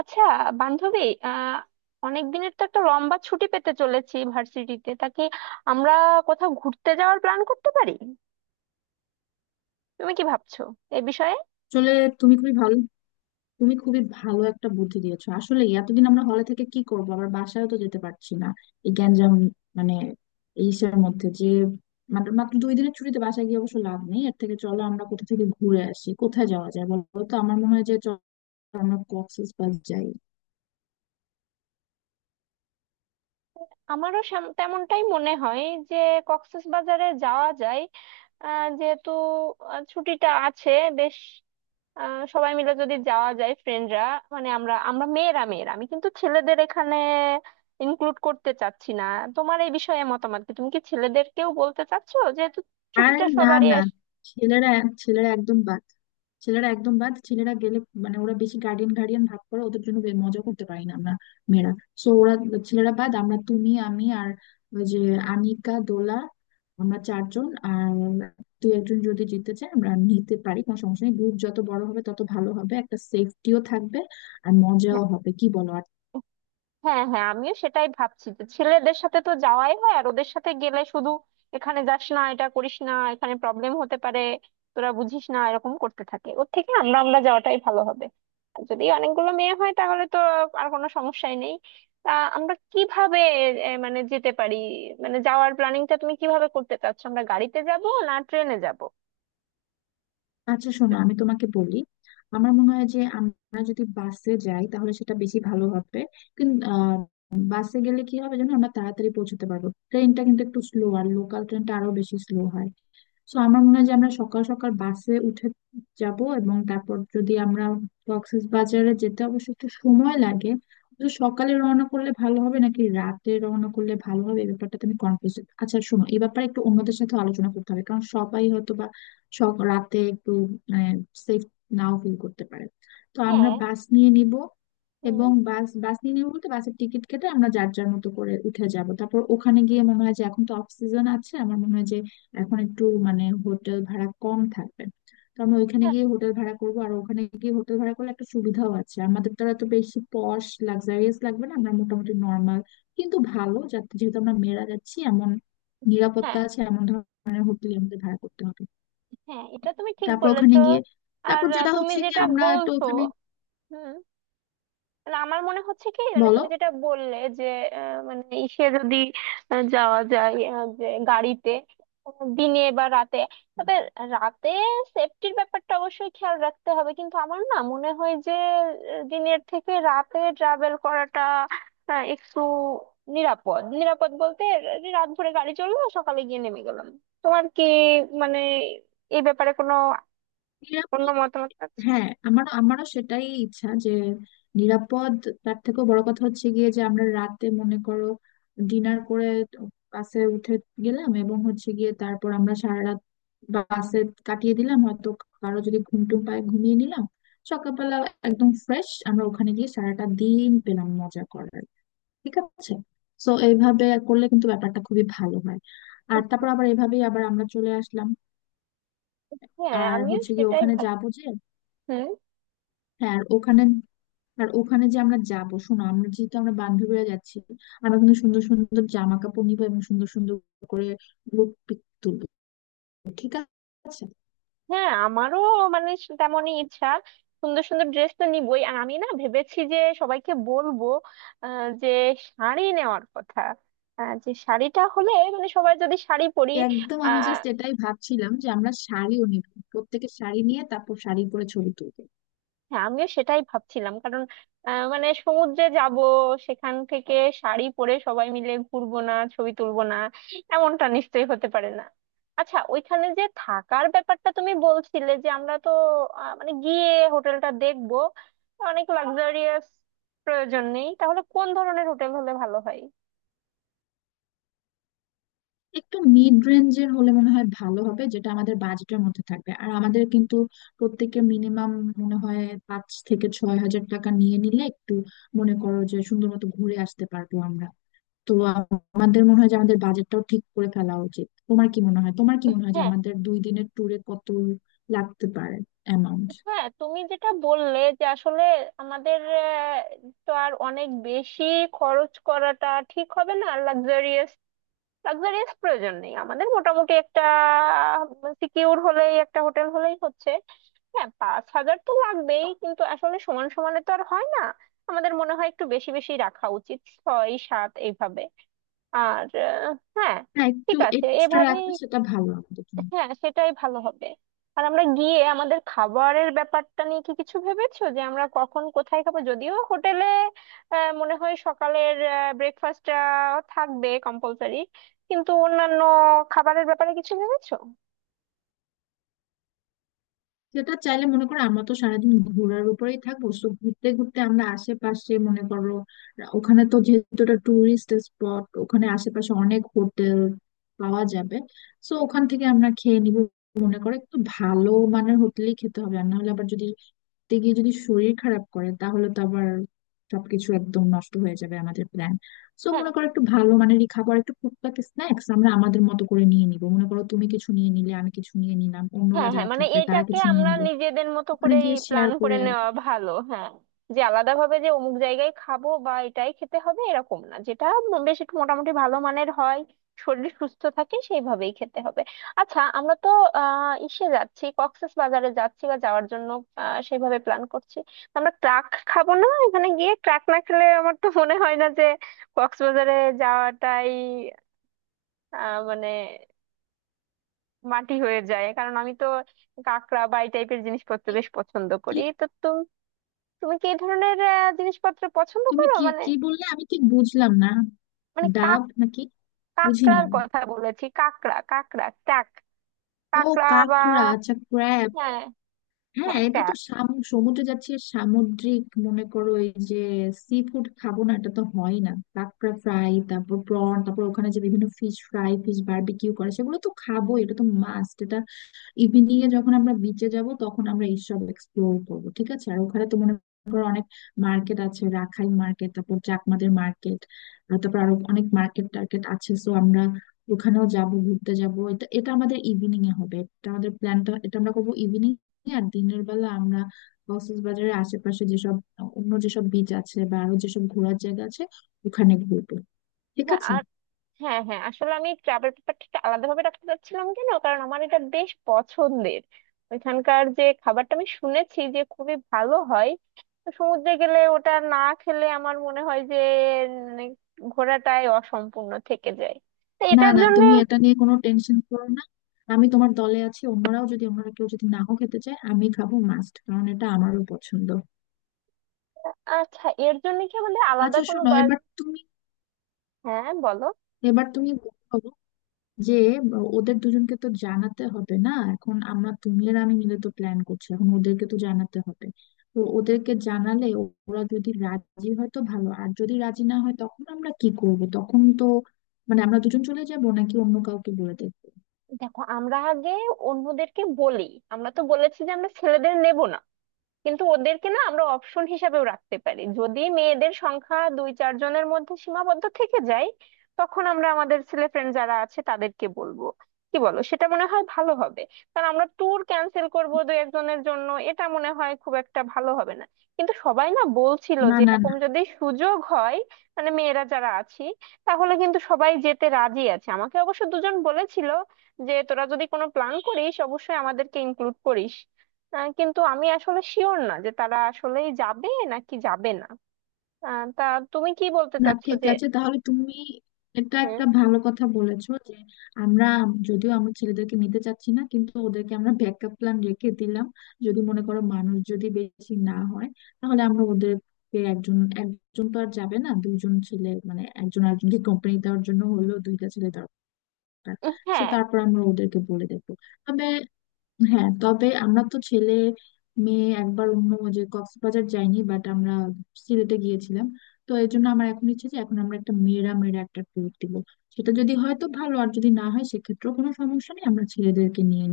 আচ্ছা বান্ধবী, আহ অনেক দিনের তো একটা লম্বা ছুটি পেতে চলেছি ভার্সিটিতে। তা কি আমরা কোথাও ঘুরতে যাওয়ার প্ল্যান করতে পারি? তুমি কি ভাবছো এ বিষয়ে? আসলে, তুমি খুবই ভালো তুমি খুবই ভালো একটা বুদ্ধি দিয়েছো। আসলে এতদিন আমরা হলে থেকে কি করবো, আবার বাসায়ও তো যেতে পারছি না, এই গ্যাঞ্জাম মানে এইসের মধ্যে যে মাত্র মাত্র 2 দিনের ছুটিতে বাসায় গিয়ে অবশ্য লাভ নেই। এর থেকে চলো আমরা কোথা থেকে ঘুরে আসি। কোথায় যাওয়া যায় বলো তো? আমার মনে হয় যে চলো আমরা কক্সেস বাজার যাই। আমারও তেমনটাই মনে হয় যে কক্সবাজারে যাওয়া যায়। যেহেতু ছুটিটা আছে, বেশ সবাই মিলে যদি যাওয়া যায় ফ্রেন্ডরা। মানে আমরা আমরা মেয়েরা মেয়েরা আমি কিন্তু ছেলেদের এখানে ইনক্লুড করতে চাচ্ছি না। তোমার এই বিষয়ে মতামত কি? তুমি কি ছেলেদেরকেও বলতে চাচ্ছো, যেহেতু আর ছুটিটা না, সবারই? না, ছেলেরা ছেলেরা একদম বাদ ছেলেরা একদম বাদ ছেলেরা গেলে মানে ওরা বেশি গার্ডিয়ান গার্ডিয়ান ভাব করে, ওদের জন্য মজা করতে পারি না আমরা মেয়েরা। সো ওরা, ছেলেরা বাদ। আমরা তুমি আমি আর ওই যে আনিকা, দোলা, আমরা চারজন, আর তুই একজন যদি জিততে চায় আমরা নিতে পারি, কোনো সমস্যা নেই। গ্রুপ যত বড় হবে তত ভালো হবে, একটা সেফটিও থাকবে আর হ্যাঁ, মজাও হবে, কি বলো? হ্যাঁ, হ্যাঁ, আমিও সেটাই ভাবছি যে ছেলেদের সাথে তো যাওয়াই হয়, আর ওদের সাথে গেলে শুধু এখানে যাস না, এটা করিস না, এখানে প্রবলেম হতে পারে, তোরা বুঝিস না, এরকম করতে থাকে। ওর থেকে আমরা আমরা যাওয়াটাই ভালো হবে। আর যদি অনেকগুলো মেয়ে হয় তাহলে তো আর কোনো সমস্যাই নেই। তা আমরা কিভাবে মানে যেতে পারি, মানে যাওয়ার প্ল্যানিংটা তুমি কিভাবে করতে চাচ্ছ? আমরা গাড়িতে যাব না ট্রেনে যাব? আচ্ছা শোনো, আমি তোমাকে বলি। আমার মনে হয় যে আমরা যদি বাসে যাই তাহলে সেটা বেশি ভালো হবে। কিন্তু বাসে গেলে কি হবে জানো, আমরা তাড়াতাড়ি পৌঁছতে পারবো। ট্রেনটা কিন্তু একটু স্লো, আর লোকাল ট্রেনটা আরো বেশি স্লো হয়। সো আমার মনে হয় যে আমরা সকাল সকাল বাসে উঠে যাব, এবং তারপর যদি আমরা বাজারে যেতে অবশ্য একটু সময় লাগে, তো সকালে রওনা করলে ভালো হবে নাকি রাতে রওনা করলে ভালো হবে এই ব্যাপারটা তুমি কনফিউজ। আচ্ছা শোনো, এই ব্যাপারে একটু অন্যদের সাথে আলোচনা করতে হবে, কারণ সবাই হয়তো রাতে একটু মানে সেফ নাও ফিল করতে পারে। তো আমরা হ্যাঁ। বাস নিয়ে নিব, হুম। এবং বাস বাস নিয়ে নিবো বলতে বাসের টিকিট কেটে আমরা যার যার মতো করে উঠে যাব। তারপর ওখানে গিয়ে মনে হয় যে এখন তো অফ সিজন আছে। আমার মনে হয় যে এখন একটু মানে হোটেল ভাড়া কম থাকবে, তো আমরা ওইখানে হ্যাঁ, গিয়ে হোটেল ভাড়া করব। আর ওখানে গিয়ে হোটেল ভাড়া করলে একটা সুবিধাও আছে, আমাদের দ্বারা তো আর এত বেশি পশ লাক্সারিয়াস লাগবে না, আমরা মোটামুটি নর্মাল কিন্তু ভালো, যাতে যেহেতু আমরা মেয়েরা যাচ্ছি, এমন নিরাপত্তা হ্যাঁ, আছে এমন ধরনের হোটেল আমাদের ভাড়া করতে হবে। হ্যাঁ, এটা তুমি ঠিক তারপর ওখানে বলেছো। গিয়ে আর তারপর যেটা তুমি হচ্ছে কি যেটা আমরা একটু বলছো, ওখানে, মানে আমার মনে হচ্ছে কি, মানে বলো, তুমি যেটা বললে যে মানে যদি যাওয়া যায় যে গাড়িতে, দিনে বা রাতে, তবে রাতে সেফটির ব্যাপারটা অবশ্যই খেয়াল রাখতে হবে। কিন্তু আমার না মনে হয় যে দিনের থেকে রাতে ট্রাভেল করাটা একটু নিরাপদ। নিরাপদ বলতে, যে রাত ভোরে গাড়ি চললো, সকালে গিয়ে নেমে গেলাম। তোমার কি মানে এই ব্যাপারে কোনো অন্য নিরাপদ। মতামত আছে? হ্যাঁ, আমারও সেটাই ইচ্ছা যে নিরাপদ। তার থেকেও বড় কথা হচ্ছে গিয়ে যে আমরা রাতে মনে করো ডিনার করে বাসে উঠে গেলাম, এবং হচ্ছে গিয়ে তারপর আমরা সারা রাত বাসে কাটিয়ে দিলাম, হয়তো কারো যদি ঘুম টুম পায় ঘুমিয়ে নিলাম। সকালবেলা একদম ফ্রেশ আমরা ওখানে গিয়ে সারাটা দিন পেলাম মজা করার, ঠিক আছে? সো এইভাবে করলে কিন্তু ব্যাপারটা খুবই ভালো হয়। আর তারপর আবার এভাবেই আবার আমরা চলে আসলাম। হ্যাঁ, আর আমিও হচ্ছে গিয়ে সেটাই ওখানে ভাবছি। যাবো যে, হ্যাঁ। আর ওখানে যে আমরা যাবো, শোনো, যেহেতু আমরা বান্ধবীরা যাচ্ছি, আমরা কিন্তু সুন্দর সুন্দর জামা কাপড় নিবো এবং সুন্দর সুন্দর করে লুক পিক তুলবো, ঠিক আছে? হ্যাঁ, আমারও মানে তেমনই ইচ্ছা। সুন্দর সুন্দর ড্রেস তো নিবই, আর আমি না ভেবেছি যে সবাইকে বলবো যে শাড়ি নেওয়ার কথা, যে শাড়িটা হলে, মানে সবাই যদি শাড়ি পরি। একদম, আমি জাস্ট এটাই ভাবছিলাম যে আমরা শাড়িও নিব। প্রত্যেকের শাড়ি নিয়ে তারপর শাড়ি পরে ছবি তুলবো। হ্যাঁ, আমিও সেটাই ভাবছিলাম, কারণ মানে সমুদ্রে যাব, সেখান থেকে শাড়ি পরে সবাই মিলে ঘুরবো না, ছবি তুলবো না, এমনটা নিশ্চয়ই হতে পারে না। আচ্ছা, ওইখানে যে থাকার ব্যাপারটা তুমি বলছিলে যে আমরা তো মানে গিয়ে হোটেলটা দেখবো, অনেক লাক্সারিয়াস প্রয়োজন নেই, তাহলে কোন ধরনের হোটেল হলে ভালো হয়? একটু মিড রেঞ্জের হলে মনে হয় ভালো হবে, যেটা আমাদের বাজেটের মধ্যে থাকবে। আর আমাদের কিন্তু প্রত্যেকের মিনিমাম মনে হয় 5 থেকে 6 হাজার টাকা নিয়ে নিলে একটু মনে করো যে সুন্দর মতো ঘুরে আসতে পারবো আমরা। তো আমাদের মনে হয় যে আমাদের বাজেটটাও ঠিক করে ফেলা উচিত। তোমার কি মনে হয় যে হ্যাঁ, আমাদের 2 দিনের ট্যুরে কত লাগতে পারে অ্যামাউন্ট? হ্যাঁ, তুমি যেটা বললে যে আসলে আমাদের তো আর অনেক বেশি খরচ করাটা ঠিক হবে না, লাক্সারিয়াস। লাক্সারিয়াস প্রয়োজন নেই, আমাদের মোটামুটি একটা সিকিউর হলেই, একটা হোটেল হলেই হচ্ছে। হ্যাঁ, 5,000 তো লাগবেই, কিন্তু আসলে সমান সমানে তো আর হয় না। আমাদের মনে হয় একটু বেশি বেশি রাখা উচিত, ছয় সাত এইভাবে। আর হ্যাঁ। হ্যাঁ, একটু ঠিক আছে, এক্সট্রা এভাবেই। রাখলে সেটা ভালো আমাদের জন্য। হ্যাঁ, সেটাই ভালো হবে। আর আমরা গিয়ে আমাদের খাবারের ব্যাপারটা নিয়ে কি কিছু ভেবেছো যে আমরা কখন কোথায় খাবো? যদিও হোটেলে মনে হয় সকালের ব্রেকফাস্টটা থাকবে কম্পালসারি, কিন্তু অন্যান্য খাবারের ব্যাপারে কিছু ভেবেছো? সেটা চাইলে মনে করো আমরা তো সারাদিন ঘোরার উপরেই থাকবো, তো ঘুরতে ঘুরতে আমরা আশেপাশে মনে করো, ওখানে তো যেহেতু এটা টুরিস্ট স্পট ওখানে আশেপাশে অনেক হোটেল পাওয়া যাবে, তো ওখান থেকে আমরা খেয়ে নিব। মনে করো একটু ভালো মানের হোটেলই খেতে হবে, আর না হলে আবার যদি ঘুরতে গিয়ে যদি শরীর খারাপ করে তাহলে তো আবার সবকিছু একদম নষ্ট হয়ে যাবে আমাদের প্ল্যান। সো মনে করো একটু ভালো মানেরই খাবার, একটু টুকটাক স্ন্যাক্স আমরা আমাদের মতো করে নিয়ে নিব। মনে করো তুমি কিছু নিয়ে নিলে, আমি কিছু নিয়ে নিলাম, অন্যরা হ্যাঁ, হ্যাঁ, যারা মানে থাকবে তারা এটাকে কিছু নিয়ে আমরা নিল, নিজেদের মতো ওখানে করেই গিয়ে শেয়ার প্ল্যান করে করে। নেওয়া ভালো। হ্যাঁ, যে আলাদা ভাবে যে অমুক জায়গায় খাবো বা এটাই খেতে হবে এরকম না, যেটা বেশ একটু মোটামুটি ভালো মানের হয়, শরীর সুস্থ থাকে সেইভাবেই খেতে হবে। আচ্ছা, আমরা তো যাচ্ছি, কক্সেস বাজারে যাচ্ছি বা যাওয়ার জন্য সেইভাবে প্ল্যান করছি। তো আমরা ট্রাক খাবো না? এখানে গিয়ে ট্রাক না খেলে আমার তো মনে হয় না যে কক্সবাজারে যাওয়াটাই মানে মাটি হয়ে যায়। কারণ আমি তো কাঁকড়া বা এই টাইপের জিনিসপত্র কি বেশ পছন্দ কি করি। তো তুমি তুমি কি এই ধরনের জিনিসপত্র পছন্দ তুমি করো কি মানে? কি বললে আমি ঠিক বুঝলাম না। মানে ডাব নাকি? বুঝিনি কাঁকড়ার আমি। কথা বলেছি, কাঁকড়া, কাঁকড়া, ট্যাক, ও, কাঁকড়া বা কাঁকড়া, আচ্ছা, ক্র্যাব। হ্যাঁ, হ্যাঁ, হ্যাঁ, এটা তো সমুদ্রে যাচ্ছি আর সামুদ্রিক মনে করো এই যে সি ফুড খাবো না, এটা তো হয় না। কাঁকড়া ফ্রাই, তারপর প্রন, তারপর ওখানে যে বিভিন্ন ফিশ ফ্রাই, ফিশ বারবিকিউ করে সেগুলো তো খাবো, এটা তো মাস্ট। ইভিনিং এ যখন আমরা বিচে যাব তখন আমরা এইসব এক্সপ্লোর করব, ঠিক আছে? আর ওখানে তো মনে করো অনেক মার্কেট আছে, রাখাইন মার্কেট, তারপর চাকমাদের মার্কেট, তারপর আরো অনেক মার্কেট টার্কেট আছে, সো আমরা ওখানেও যাব, ঘুরতে যাব, এটা এটা আমাদের ইভিনিং এ হবে। এটা আমাদের প্ল্যানটা, এটা আমরা করবো ইভিনিং এ। আর দিনের বেলা আমরা কক্সবাজারের আশেপাশে যেসব অন্য যেসব বিচ আছে বা আরো যেসব ঘোরার জায়গা আছে ওখানে ঘুরবো, ঠিক আছে? ট্যাক। হ্যাঁ, হ্যাঁ, আসলে আমি ট্রাভেল ব্যাপারটা একটু আলাদাভাবে রাখতে চাচ্ছিলাম। কেন? কারণ আমার এটা বেশ পছন্দের। ওইখানকার যে খাবারটা আমি শুনেছি যে খুবই ভালো হয়, তো সমুদ্রে গেলে ওটা না খেলে আমার মনে হয় যে মানে ঘোরাটাই অসম্পূর্ণ থেকে যায়। তো না, এটার না, জন্য তুমি এটা নিয়ে কোনো টেনশন করো না। আমি তোমার দলে আছি, অন্যরাও যদি, অন্যরা কেউ যদি নাও খেতে চায় আমি খাবো মাস্ট, কারণ এটা আমারও পছন্দ। আচ্ছা, এর জন্য কি আমাদের আলাদা আচ্ছা কোনো শোনো, বাস? এবার তুমি হ্যাঁ, বলো। এবার তুমি বলো যে ওদের দুজনকে তো জানাতে হবে না? এখন আমরা তুমি আর আমি মিলে তো প্ল্যান করছি, এখন ওদেরকে তো জানাতে হবে। তো ওদেরকে জানালে ওরা যদি রাজি হয় তো ভালো, আর যদি রাজি না হয় তখন আমরা কি করব? তখন তো মানে আমরা দুজন চলে যাব নাকি অন্য কাউকে বলে দেবো? দেখো, আমরা আগে অন্যদেরকে বলি। আমরা তো বলেছি যে আমরা ছেলেদের নেব না, কিন্তু ওদেরকে না আমরা অপশন হিসাবেও রাখতে পারি। যদি মেয়েদের সংখ্যা দুই চার জনের মধ্যে সীমাবদ্ধ থেকে যায়, তখন আমরা আমাদের ছেলে ফ্রেন্ড যারা আছে তাদেরকে বলবো। কি বলো, সেটা মনে হয় ভালো হবে? কারণ আমরা ট্যুর ক্যান্সেল করব দুই একজনের জন্য, এটা মনে হয় খুব একটা ভালো হবে না। কিন্তু সবাই না বলছিল না, যে না, না, এরকম যদি সুযোগ হয়, মানে মেয়েরা যারা আছি, তাহলে কিন্তু সবাই যেতে রাজি আছে। আমাকে অবশ্য দুজন বলেছিল যে তোরা যদি কোনো প্ল্যান করিস অবশ্যই আমাদেরকে ইনক্লুড করিস। কিন্তু আমি আসলে শিওর না যে তারা আসলেই যাবে নাকি যাবে না। তা তুমি কি বলতে না, চাচ্ছো ঠিক যে আছে, তাহলে তুমি এটা হ্যাঁ। একটা ভালো কথা বলেছো যে আমরা, যদিও আমার ছেলেদেরকে নিতে চাচ্ছি না কিন্তু ওদেরকে আমরা ব্যাকআপ প্ল্যান রেখে দিলাম। যদি মনে করো মানুষ যদি বেশি না হয় তাহলে আমরা ওদেরকে, একজন একজন তো আর যাবে না, দুইজন ছেলে, মানে একজন আরেকজনকে কোম্পানি দেওয়ার জন্য হলেও দুইটা ছেলে দরকার, তো হ্যাঁ, তারপর আমরা ওদেরকে বলে দেবো। তবে হ্যাঁ, তবে আমরা তো ছেলে মেয়ে একবার অন্য যে কক্সবাজার যাইনি, বাট আমরা সিলেটে গিয়েছিলাম। তো এই জন্য আমার এখন ইচ্ছে যে এখন আমরা একটা মেয়েরা মেয়েরা একটা ট্যুর দিব। সেটা যদি হয় তো ভালো, আর যদি না হয় সেক্ষেত্রেও কোনো সমস্যা নেই, আমরা ছেলেদেরকে নিয়ে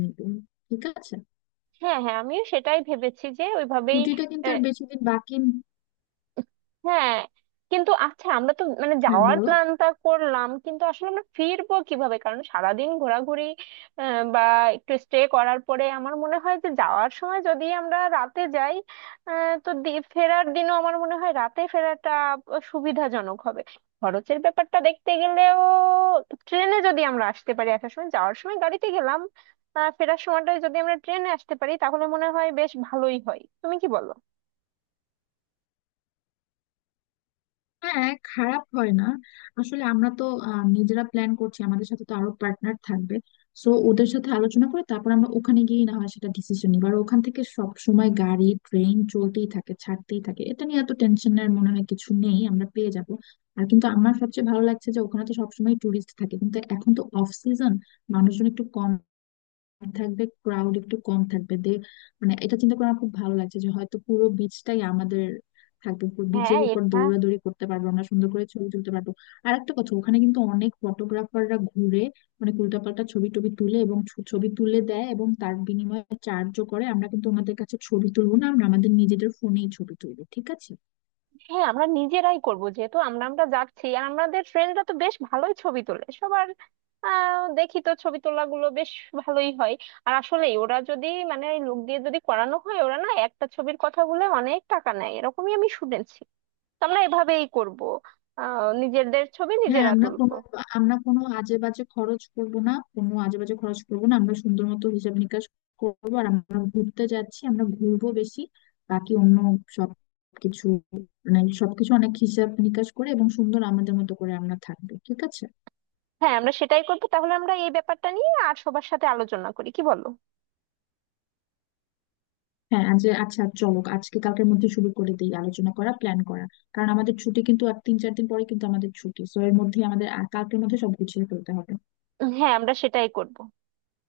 নিব, ঠিক আছে? হ্যাঁ, হ্যাঁ, আমিও সেটাই ভেবেছি যে ওইভাবেই। ছুটিটা কিন্তু আর বেশি দিন বাকি। হ্যাঁ, কিন্তু আচ্ছা, আমরা তো মানে হ্যাঁ যাওয়ার বলো। প্ল্যানটা করলাম, কিন্তু আসলে আমরা ফিরবো কিভাবে? কারণ সারাদিন ঘোরাঘুরি বা একটু স্টে করার পরে আমার মনে হয় যে যাওয়ার সময় যদি আমরা রাতে যাই, তো ফেরার দিনও আমার মনে হয় রাতে ফেরাটা সুবিধাজনক হবে। খরচের ব্যাপারটা দেখতে গেলেও, ট্রেনে যদি আমরা আসতে পারি, আসার সময়, যাওয়ার সময় গাড়িতে গেলাম, ফেরার সময়টা যদি আমরা ট্রেনে আসতে পারি, তাহলে মনে হয় বেশ ভালোই হয়। তুমি কি বলো? হ্যাঁ, খারাপ হয় না। আসলে আমরা তো নিজেরা প্ল্যান করছি, আমাদের সাথে তো আরো পার্টনার থাকবে। সো ওদের সাথে আলোচনা করে তারপর আমরা ওখানে গিয়ে না হয় সেটা ডিসিশন নিব, আর ওখান থেকে সব সময় গাড়ি ট্রেন চলতেই থাকে, ছাড়তেই থাকে, এটা নিয়ে এত টেনশনের মনে হয় কিছু নেই, আমরা পেয়ে যাব। আর কিন্তু আমার সবচেয়ে ভালো লাগছে যে ওখানে তো সবসময় টুরিস্ট থাকে কিন্তু এখন তো অফ সিজন, মানুষজন একটু কম থাকবে, ক্রাউড একটু কম থাকবে। মানে এটা চিন্তা করে আমার খুব ভালো লাগছে যে হয়তো পুরো বিচটাই আমাদের থাকবে, পুরো হ্যাঁ, বিচের উপর এটা দৌড়াদৌড়ি করতে পারবো, আমরা সুন্দর করে ছবি তুলতে পারবো। আর একটা কথা, ওখানে কিন্তু অনেক ফটোগ্রাফাররা ঘুরে মানে উল্টাপাল্টা ছবি টবি তুলে এবং ছবি তুলে দেয় এবং তার বিনিময়ে চার্জও করে। আমরা কিন্তু ওনাদের কাছে ছবি তুলবো না, আমরা আমাদের নিজেদের ফোনেই ছবি তুলবো, ঠিক আছে? হ্যাঁ, আমরা নিজেরাই করব। যেহেতু আমরা আমরা যাচ্ছি, আর আমাদের ফ্রেন্ডরা তো বেশ ভালোই ছবি তোলে সবার। দেখি তো ছবি তোলাগুলো বেশ ভালোই হয়। আর আসলে ওরা যদি মানে ওই লোক দিয়ে যদি করানো হয়, ওরা না একটা ছবির কথা বলে অনেক টাকা নেয়, এরকমই আমি শুনেছি। তো আমরা এভাবেই করব, নিজেদের ছবি হ্যাঁ, নিজেরা আমরা তুলবো। কোনো আমরা কোনো আজে বাজে খরচ করব না। আমরা সুন্দর মতো হিসাব নিকাশ করবো, আর আমরা ঘুরতে যাচ্ছি আমরা ঘুরবো বেশি, বাকি অন্য সব কিছু মানে সবকিছু অনেক হিসাব নিকাশ করে এবং সুন্দর আমাদের মতো করে আমরা থাকবো, ঠিক আছে? হ্যাঁ, আমরা সেটাই করবো। তাহলে আমরা এই ব্যাপারটা নিয়ে আর সবার সাথে আলোচনা করি, কি বলো? হ্যাঁ, আজ, আচ্ছা চলো আজকে কালকের মধ্যে শুরু করে দিই আলোচনা করা, প্ল্যান করা। কারণ আমাদের ছুটি কিন্তু আর 3-4 দিন পরে কিন্তু আমাদের ছুটি, সো এর মধ্যে আমাদের কালকের মধ্যে সব গুছিয়ে ফেলতে হবে। হ্যাঁ, আমরা সেটাই করব।